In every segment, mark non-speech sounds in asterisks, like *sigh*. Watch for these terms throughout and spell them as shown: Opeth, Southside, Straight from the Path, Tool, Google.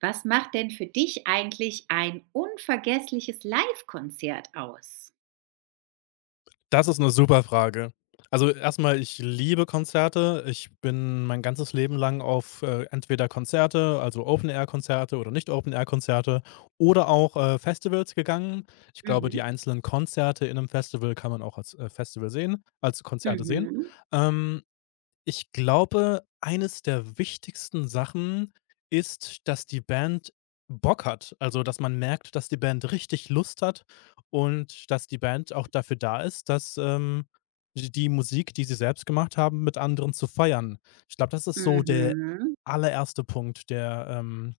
Was macht denn für dich eigentlich ein unvergessliches Livekonzert aus? Das ist eine super Frage. Also, erstmal, ich liebe Konzerte. Ich bin mein ganzes Leben lang auf, entweder Konzerte, also Open-Air-Konzerte oder Nicht-Open-Air-Konzerte oder auch, Festivals gegangen. Ich glaube, die Mhm, einzelnen Konzerte in einem Festival kann man auch als, Festival sehen als Konzerte sehen. mhm, Ähm, ich glaube, eines der wichtigsten Sachen ist, dass die Band Bock hat. Also, dass man merkt, dass die Band richtig Lust hat und dass die Band auch dafür da ist, dass, d die Musik, die sie selbst gemacht haben, mit anderen zu feiern. Ich glaube, das ist so der mhm. allererste Punkt, der,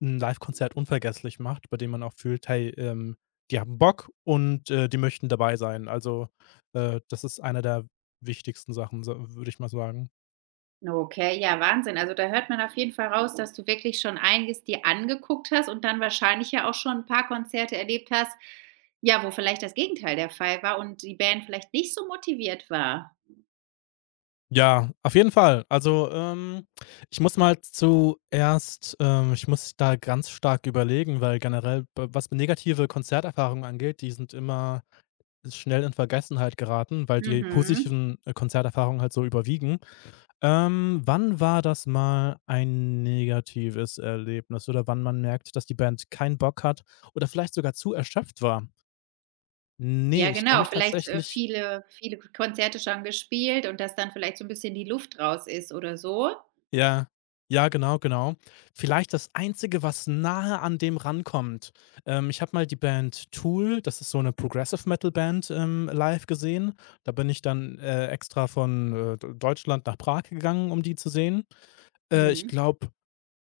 'n Livekonzert unvergesslich macht, bei dem man auch fühlt: „Hey, die haben Bock und, die möchten dabei sein." Also, das ist einer der wichtigsten Sachen, sa würde ich mal sagen. Okay, ja, Wahnsinn. Also, da hört man auf jeden Fall raus, dass du wirklich schon einiges dir angeguckt hast und dann wahrscheinlich ja auch schon ein paar Konzerte erlebt hast, ja, wo vielleicht das Gegenteil der Fall war und die Band vielleicht nicht so motiviert war. Ja, auf jeden Fall. Also, ich muss mal zuerst, ich muss da ganz stark überlegen, weil generell, b was negative Konzerterfahrungen angeht, die sind immer schnell in Vergessenheit geraten, weil die Mhm. positiven, Konzerterfahrungen halt so überwiegen. Wann war das mal ein negatives Erlebnis oder wann man merkt, dass die Band keinen Bock hat oder vielleicht sogar zu erschöpft war? Ne, Ja, ich kann genau, mich vielleicht, tatsächlich. viele Konzerte schon gespielt und dass dann vielleicht so ein bisschen die Luft raus ist oder so? Ja. Ja, genau, genau. Vielleicht das Einzige, was nahe an dem rankommt. Ich habe mal die Band Tool, das ist so eine Progressive Metal Band, live gesehen. Da bin ich dann, extra von, D Deutschland nach Prag gegangen, um die zu sehen. Ich Mhm, glaube,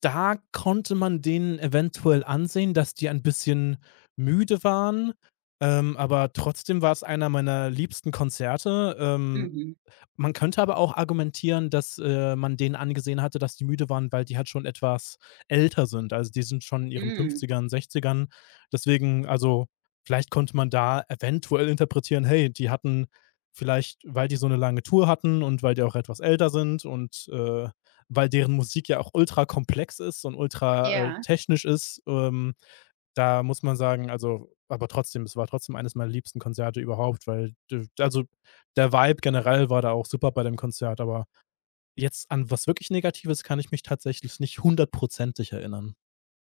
da konnte man denen eventuell ansehen, dass die ein bisschen müde waren, aber trotzdem war es einer meiner liebsten Konzerte. Mhm, Man könnte aber auch argumentieren, dass, man denen angesehen hatte, dass die müde waren, weil die halt schon etwas älter sind. Also, die sind schon in ihren mhm. Fünfzigern, Sechzigern. Deswegen also, vielleicht konnte man da eventuell interpretieren: „Hey, die hatten vielleicht, weil die so eine lange Tour hatten und weil die auch etwas älter sind und, weil deren Musik ja auch ultra komplex ist und ultra, Ja, technisch ist, da muss man sagen, also aber trotzdem, es war trotzdem eines meiner liebsten Konzerte überhaupt, weil d also der Vibe generell war da auch super bei dem Konzert, aber jetzt an was wirklich Negatives kann ich mich tatsächlich nicht hundertprozentig erinnern.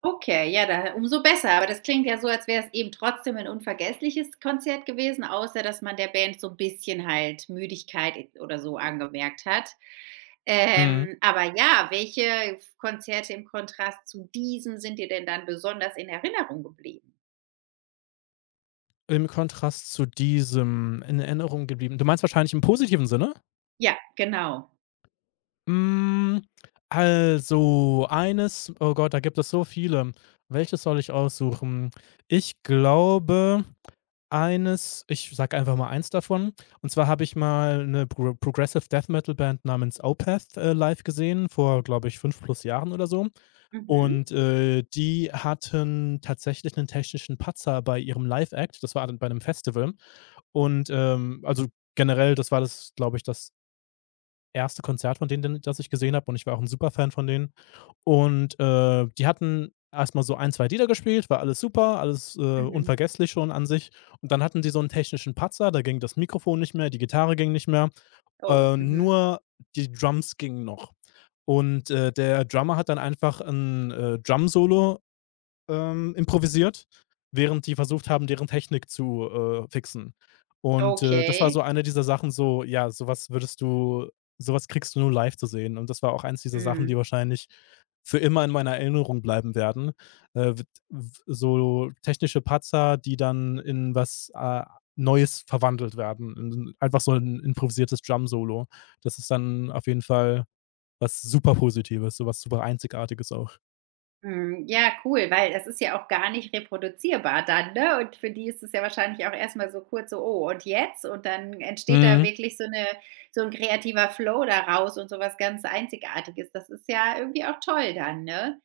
okay, ja, da umso besser. Aber das klingt ja so, als wäre es eben trotzdem ein unvergessliches Konzert gewesen, außer dass man der Band so 'n bisschen halt Müdigkeit e oder so angemerkt hat. Mhm. Aber ja, welche Konzerte im Kontrast zu diesem sind dir denn dann besonders in Erinnerung geblieben? Im Kontrast zu diesem in Erinnerung geblieben, du meinst wahrscheinlich im positiven Sinne? Ja, genau. Hm, also eines, oh Gott, da gibt es so viele. Welches soll ich aussuchen? Ich glaube, eines, ich sage einfach mal eins davon. Und zwar habe ich mal eine Progressive Death Metal Band namens Opeth, live gesehen vor, glaube ich, 5+ Jahren oder so. Mhm, Und, die hatten tatsächlich einen technischen Patzer bei ihrem Live-Act. Das war dann bei einem Festival. Und, also generell, das war das, glaube ich, das erste Konzert von denen, den das ich gesehen habe, und ich war auch 'n Superfan von denen. Und, die hatten erst mal so ein, 2 Lieder gespielt, war alles super, alles, mhm. unvergesslich schon an sich. Und dann hatten die so einen technischen Patzer, da ging das Mikrofon nicht mehr, die Gitarre ging nicht mehr, Oh, mhm. nur die Drums gingen noch. Und, der Drummer hat dann einfach ein Drum-Solo improvisiert, während die versucht haben, deren Technik zu, fixen. Und, das war so Okay. eine dieser Sachen, so, ja, sowas kriegst du nur live zu sehen. Und das war auch eins dieser Sachen, Mhm. die wahrscheinlich für immer in meiner Erinnerung bleiben werden. W w so technische Patzer, die dann in was, Neues verwandelt werden, in einfach so ein improvisiertes Drum Solo. Das ist dann auf jeden Fall was super Positives, sowas super Einzigartiges auch. Mhm, ja, cool, weil das ist ja auch gar nicht reproduzierbar dann, ne? Und für die ist es ja wahrscheinlich auch erstmal so kurz so: „Oh, und jetzt?“ Und dann entsteht da Mhm. wirklich so eine so ein kreativer Flow daraus und sowas ganz Einzigartiges. Das ist ja irgendwie auch toll dann, ne?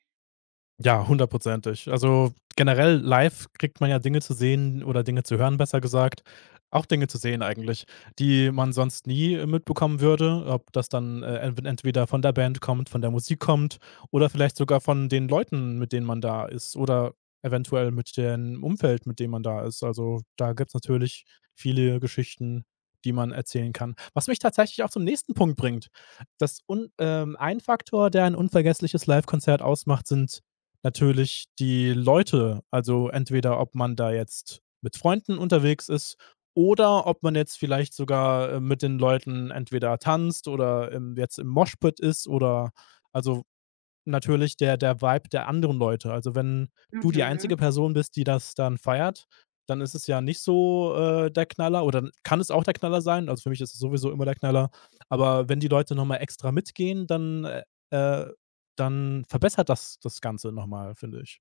Ja, hundertprozentig. Also, generell live kriegt man ja Dinge zu sehen oder Dinge zu hören, besser gesagt. Auch Dinge zu sehen eigentlich, die man sonst nie, mitbekommen würde, ob das dann, entw entweder von der Band kommt, von der Musik kommt oder vielleicht sogar von den Leuten, mit denen man da ist oder eventuell mit dem Umfeld, mit dem man da ist. Also, da gibt's natürlich viele Geschichten, die man erzählen kann. Was mich tatsächlich auch zum nächsten Punkt bringt. Das un ein Faktor, der ein unvergessliches Livekonzert ausmacht, sind natürlich die Leute, also entweder ob man da jetzt mit Freunden unterwegs ist oder ob man jetzt vielleicht sogar, mit den Leuten entweder tanzt oder, jetzt im Moshpit ist oder also natürlich der der Vibe der anderen Leute. Also, wenn du die einzige Mhm. Person bist, die das dann feiert, dann ist es ja nicht so, der Knaller oder kann es auch der Knaller sein. Also, für mich ist es sowieso immer der Knaller. Aber wenn die Leute noch mal extra mitgehen, dann, äh dann verbessert das das Ganze noch mal, finde ich.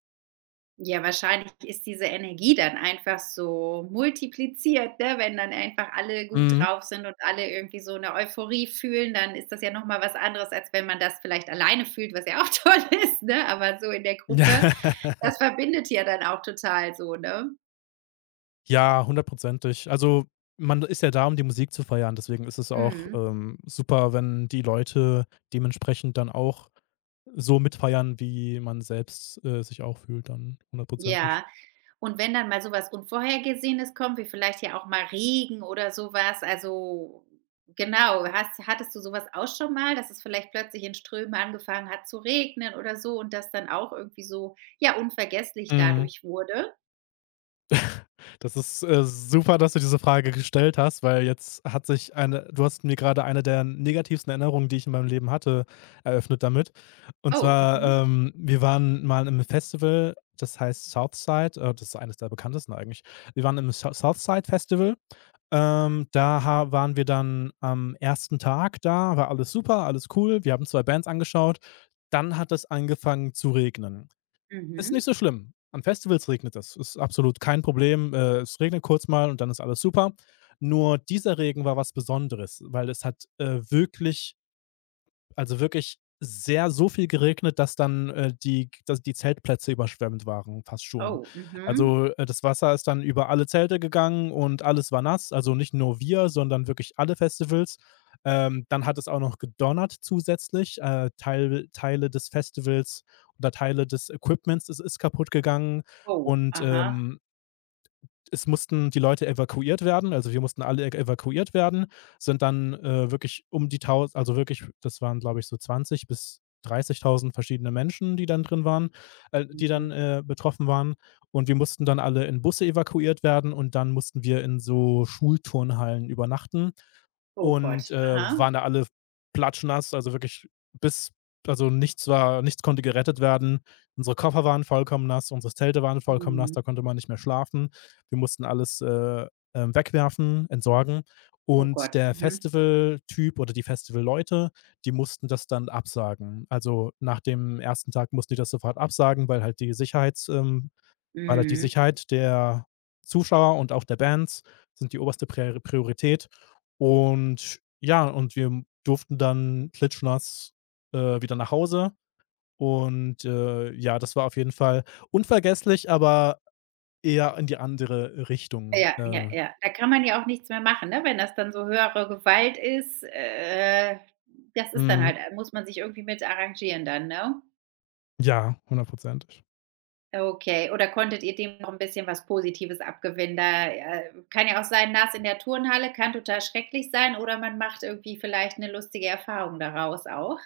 Ja, wahrscheinlich ist diese Energie dann einfach so multipliziert, ne? Wenn dann einfach alle gut Mhm. drauf sind und alle irgendwie so eine Euphorie fühlen, dann ist das ja noch mal was anderes, als wenn man das vielleicht alleine fühlt, was ja auch *laughs* toll ist, ne? Aber so in der Gruppe, das *laughs* Ja. verbindet ja dann auch total so, ne? Ja, hundertprozentig. Also, man ist ja da, um die Musik zu feiern. Deswegen ist es auch, Mhm. Super, wenn die Leute dementsprechend dann auch so mitfeiern, wie man selbst, sich auch fühlt, dann hundertprozentig. Ja. Und wenn dann mal so was Unvorhergesehenes kommt, wie vielleicht ja auch mal Regen oder so was, also genau, hast hattest du sowas auch schon mal, dass es vielleicht plötzlich in Strömen angefangen hat zu regnen oder so und das dann auch irgendwie so, ja, unvergesslich Mhm. dadurch wurde? Das ist, super, dass du diese Frage gestellt hast, weil jetzt hat sich eine du hast mir gerade eine der negativsten Erinnerungen, die ich in meinem Leben hatte, eröffnet damit. Und Oh, zwar, mhm, wir waren mal im Festival, das heißt Southside, das ist eines der bekanntesten eigentlich. Wir waren im Southside-Festival. Da ha waren wir dann am ersten Tag da, war alles super, alles cool. Wir haben 2 Bands angeschaut. Dann hat es angefangen zu regnen. Ist mhm, nicht so schlimm. An Festivals regnet es, ist absolut kein Problem. Es regnet kurz mal und dann ist alles super. Nur dieser Regen war was Besonderes, weil es hat, wirklich also wirklich sehr so viel geregnet, dass dann, die dass die Zeltplätze überschwemmt waren, fast schon. oh, mhm, Also, das Wasser ist dann über alle Zelte gegangen und alles war nass, also nicht nur wir, sondern wirklich alle Festivals. Dann hat es auch noch gedonnert zusätzlich. Teile des Festivals oder Teile des Equipments ist kaputt gegangen oh, und, aha, es mussten die Leute evakuiert werden, also wir mussten alle evakuiert werden, sind dann wirklich um die 1000, also wirklich, das waren glaube ich so 20 bis 30.000 verschiedene Menschen, die dann drin waren, die mhm, dann betroffen waren. Und wir mussten dann alle in Busse evakuiert werden und dann mussten wir in so Schulturnhallen übernachten oh und, Gott, aha, waren da alle platschnass, also wirklich bis also nichts konnte gerettet werden. Unsere Koffer waren vollkommen nass, unsere Zelte waren vollkommen nass, mhm, da konnte man nicht mehr schlafen. Wir mussten alles, wegwerfen, entsorgen oh und Gott, der mhm, Festival Typ oder die Festival Leute die mussten das dann absagen. Also, nach dem ersten Tag mussten die das sofort absagen, weil halt die mhm. Sicherheit der Zuschauer und auch der Bands sind die oberste Priorität. Und ja, und wir durften dann klitschnass, wieder nach Hause. Und, ja, das war auf jeden Fall unvergesslich, aber eher in die andere Richtung. Ja, ja, ja. Da kann man ja auch nichts mehr machen, ne? Wenn das dann so höhere Gewalt ist, das ist dann Mhm. halt muss man sich irgendwie mit arrangieren dann, ne? Ja, hundertprozentig. Okay. Oder konntet ihr dem noch ein bisschen was Positives abgewinnen? Da, kann ja auch sein, nass in der Turnhalle kann total schrecklich sein oder man macht irgendwie vielleicht eine lustige Erfahrung daraus auch.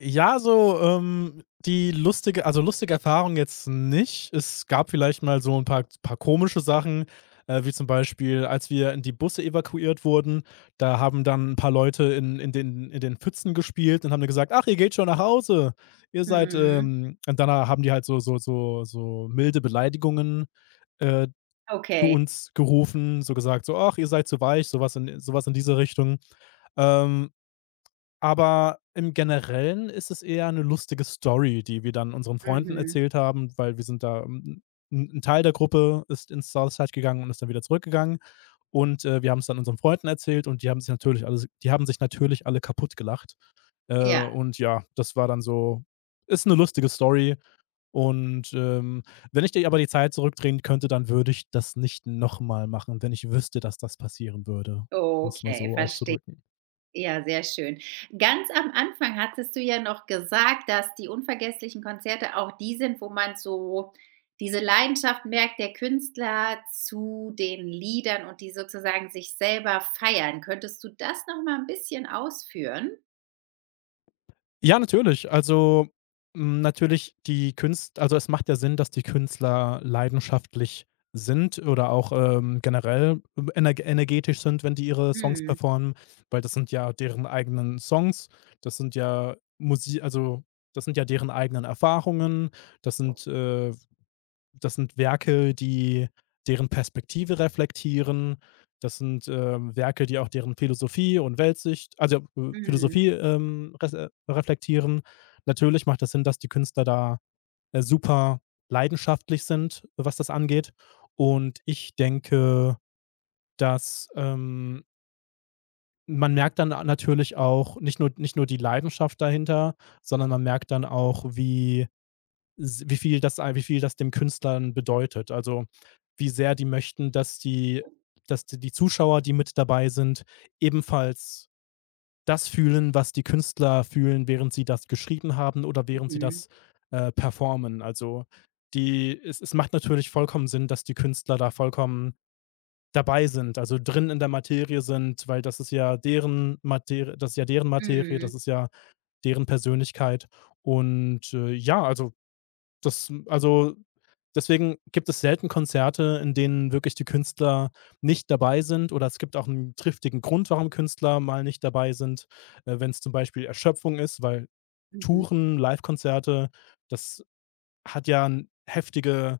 Ja, so, lustige Erfahrung jetzt nicht. Es gab vielleicht mal so ein paar komische Sachen, wie zum Beispiel, als wir in die Busse evakuiert wurden, da haben dann ein paar Leute in den Pfützen gespielt und haben dann gesagt: „Ach, ihr geht schon nach Hause. Ihr seid, Mhm. Und dann haben die halt so milde Beleidigungen, äh, zu Okay. uns gerufen, so gesagt, so: „Ach, ihr seid zu weich", sowas in diese Richtung. Ähm aber im Generellen ist es eher eine lustige Story, die wir dann unseren Freunden Mhm. erzählt haben, weil wir sind da 'n Teil der Gruppe ist ins Southside gegangen und ist dann wieder zurückgegangen. Und, wir haben's dann unseren Freunden erzählt und die haben sich natürlich alle kaputtgelacht. Äh, Ja, und ja, das war dann so, ist 'ne lustige Story und, wenn ich dir aber die Zeit zurückdrehen könnte, dann würde ich das nicht noch mal machen, wenn ich wüsste, dass das passieren würde, um's mal okay, so verstehe. auszudrücken. Ja, sehr schön. Ganz am Anfang hattest du ja noch gesagt, dass die unvergesslichen Konzerte auch die sind, wo man so diese Leidenschaft merkt, der Künstler zu den Liedern und die sozusagen sich selber feiern. Könntest du das noch mal ein bisschen ausführen? Ja, natürlich. Also, natürlich die Künst also, es macht ja Sinn, dass die Künstler leidenschaftlich sind oder auch, generell energetisch sind, wenn die ihre Songs Mhm. performen, weil das sind ja deren eigenen Songs. Das sind ja Musik. Also, das sind ja deren eigenen Erfahrungen. Das sind, äh das sind Werke, die deren Perspektive reflektieren. Das sind, Werke, die auch deren Philosophie und Weltsicht also, Mhm. Philosophie, res reflektieren. Natürlich macht das Sinn, dass die Künstler da, super leidenschaftlich sind, was das angeht. Und ich denke, dass, man merkt dann natürlich auch nicht nur die Leidenschaft dahinter, sondern man merkt dann auch, wie s wie viel das ei wie viel das dem Künstlern bedeutet. Also, wie sehr die möchten, dass die Zuschauer, die mit dabei sind, ebenfalls das fühlen, was die Künstler fühlen, während sie das geschrieben haben oder während sie Mhm. Performen. Also, die es es macht natürlich vollkommen Sinn, dass die Künstler da vollkommen dabei sind, also drin in der Materie sind, weil das ist ja deren Materie, Mhm. das ist ja deren Persönlichkeit. Und, ja, also das also deswegen gibt es selten Konzerte, in denen wirklich die Künstler nicht dabei sind, oder es gibt auch einen triftigen Grund, warum Künstler mal nicht dabei sind, wenn es zum Beispiel Erschöpfung ist, weil Mhm. Touren, Livekonzerte, das hat ja 'n heftige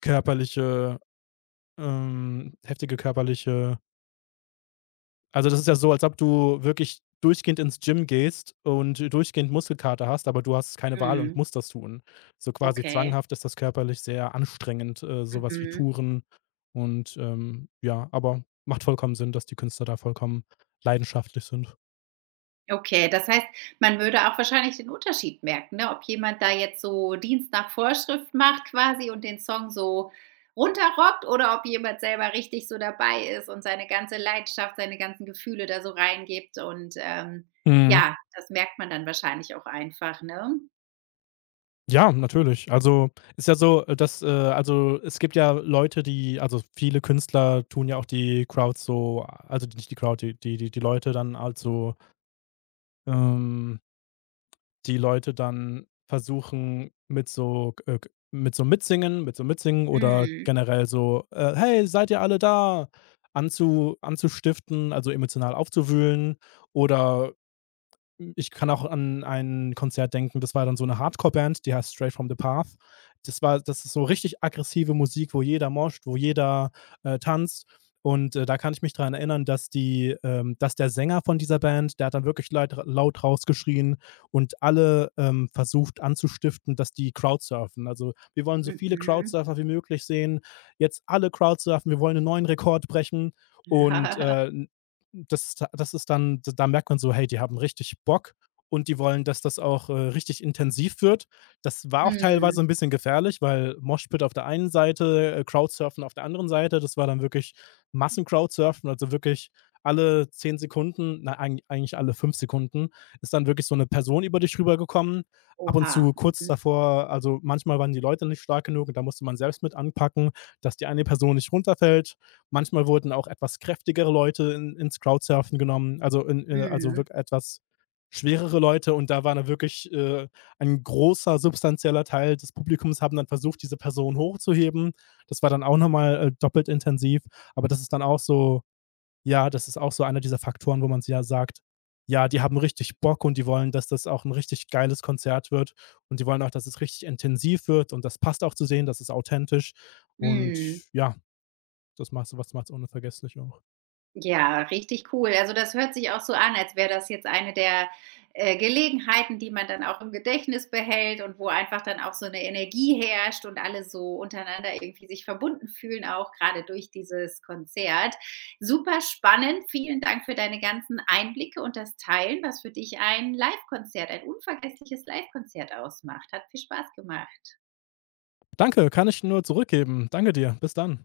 körperliche ähm, heftige körperliche also, das ist ja so, als ob du wirklich durchgehend ins Gym gehst und durchgehend Muskelkater hast, aber du hast keine Wahl und Mhm. musst das tun. So quasi Okay. zwanghaft ist das körperlich sehr anstrengend, so wie Mhm. Touren. Und, ja, aber macht vollkommen Sinn, dass die Künstler da vollkommen leidenschaftlich sind. Okay, das heißt, man würde auch wahrscheinlich den Unterschied merken, ne? Ob jemand da jetzt so Dienst nach Vorschrift macht quasi und den Song so runterrockt oder ob jemand selber richtig so dabei ist und seine ganze Leidenschaft, seine ganzen Gefühle da so reingibt und, Mhm. ja, das merkt man dann wahrscheinlich auch einfach, ne? Ja, natürlich. Also, ist ja so, dass also, es gibt ja Leute, die, also, viele Künstler tun ja auch die Crowds so, also, nicht die Crowd, die Leute dann, also, ähm, die Leute dann versuchen mit so Mitsingen oder Mhm. generell so, „Hey, seid ihr alle da?“ anzustiften, also emotional aufzuwühlen, oder ich kann auch an ein Konzert denken, das war dann so eine Hardcore-Band, die heißt Straight from the Path. Das ist so richtig aggressive Musik, wo jeder moscht, wo jeder, tanzt. Und, da kann ich mich daran erinnern, dass die dass der Sänger von dieser Band, der hat dann wirklich leit laut rausgeschrien und alle, versucht anzustiften, dass die Crowdsurfen. Also: „Wir wollen so viele Mhm. Crowdsurfer wie möglich sehen. Jetzt alle Crowdsurfen. Wir wollen einen neuen Rekord brechen.“ Und, *laughs* das ist dann, da merkt man so, hey, die haben richtig Bock und die wollen, dass das auch, richtig intensiv wird. Das war auch Mhm. teilweise ein bisschen gefährlich, weil Moshpit auf der einen Seite, Crowdsurfen auf der anderen Seite. Das war dann wirklich Massen-Crowdsurfen, also wirklich alle 10 Sekunden, na, eigentlich alle 5 Sekunden ist dann wirklich so eine Person über dich rübergekommen. Ab und zu Oha. kurz Mhm. davor, also manchmal waren die Leute nicht stark genug und da musste man selbst mit anpacken, dass die eine Person nicht runterfällt. Manchmal wurden auch etwas kräftigere Leute in ins Crowdsurfen genommen, also in also Mhm. wirklich etwas schwerere Leute und da war dann wirklich, ein großer substanzieller Teil des Publikums haben dann versucht, diese Person hochzuheben. Das war dann auch noch mal, doppelt intensiv, aber das ist dann auch so, ja, das ist auch so einer dieser Faktoren, wo man s ja sagt: „Ja, die haben richtig Bock und die wollen, dass das auch ein richtig geiles Konzert wird und die wollen auch, dass es richtig intensiv wird und das passt auch zu sehen, das ist authentisch.“ Und Mhm. ja, das macht so was macht's unvergesslich auch. Ja, richtig cool. Also, das hört sich auch so an, als wäre das jetzt eine der, Gelegenheiten, die man dann auch im Gedächtnis behält und wo einfach dann auch so eine Energie herrscht und alle so untereinander irgendwie sich verbunden fühlen, auch gerade durch dieses Konzert. Super spannend. Vielen Dank für deine ganzen Einblicke und das Teilen, was für dich ein Live-Konzert, ein unvergessliches Live-Konzert ausmacht. Hat viel Spaß gemacht. Danke, kann ich nur zurückgeben. Danke dir. Bis dann.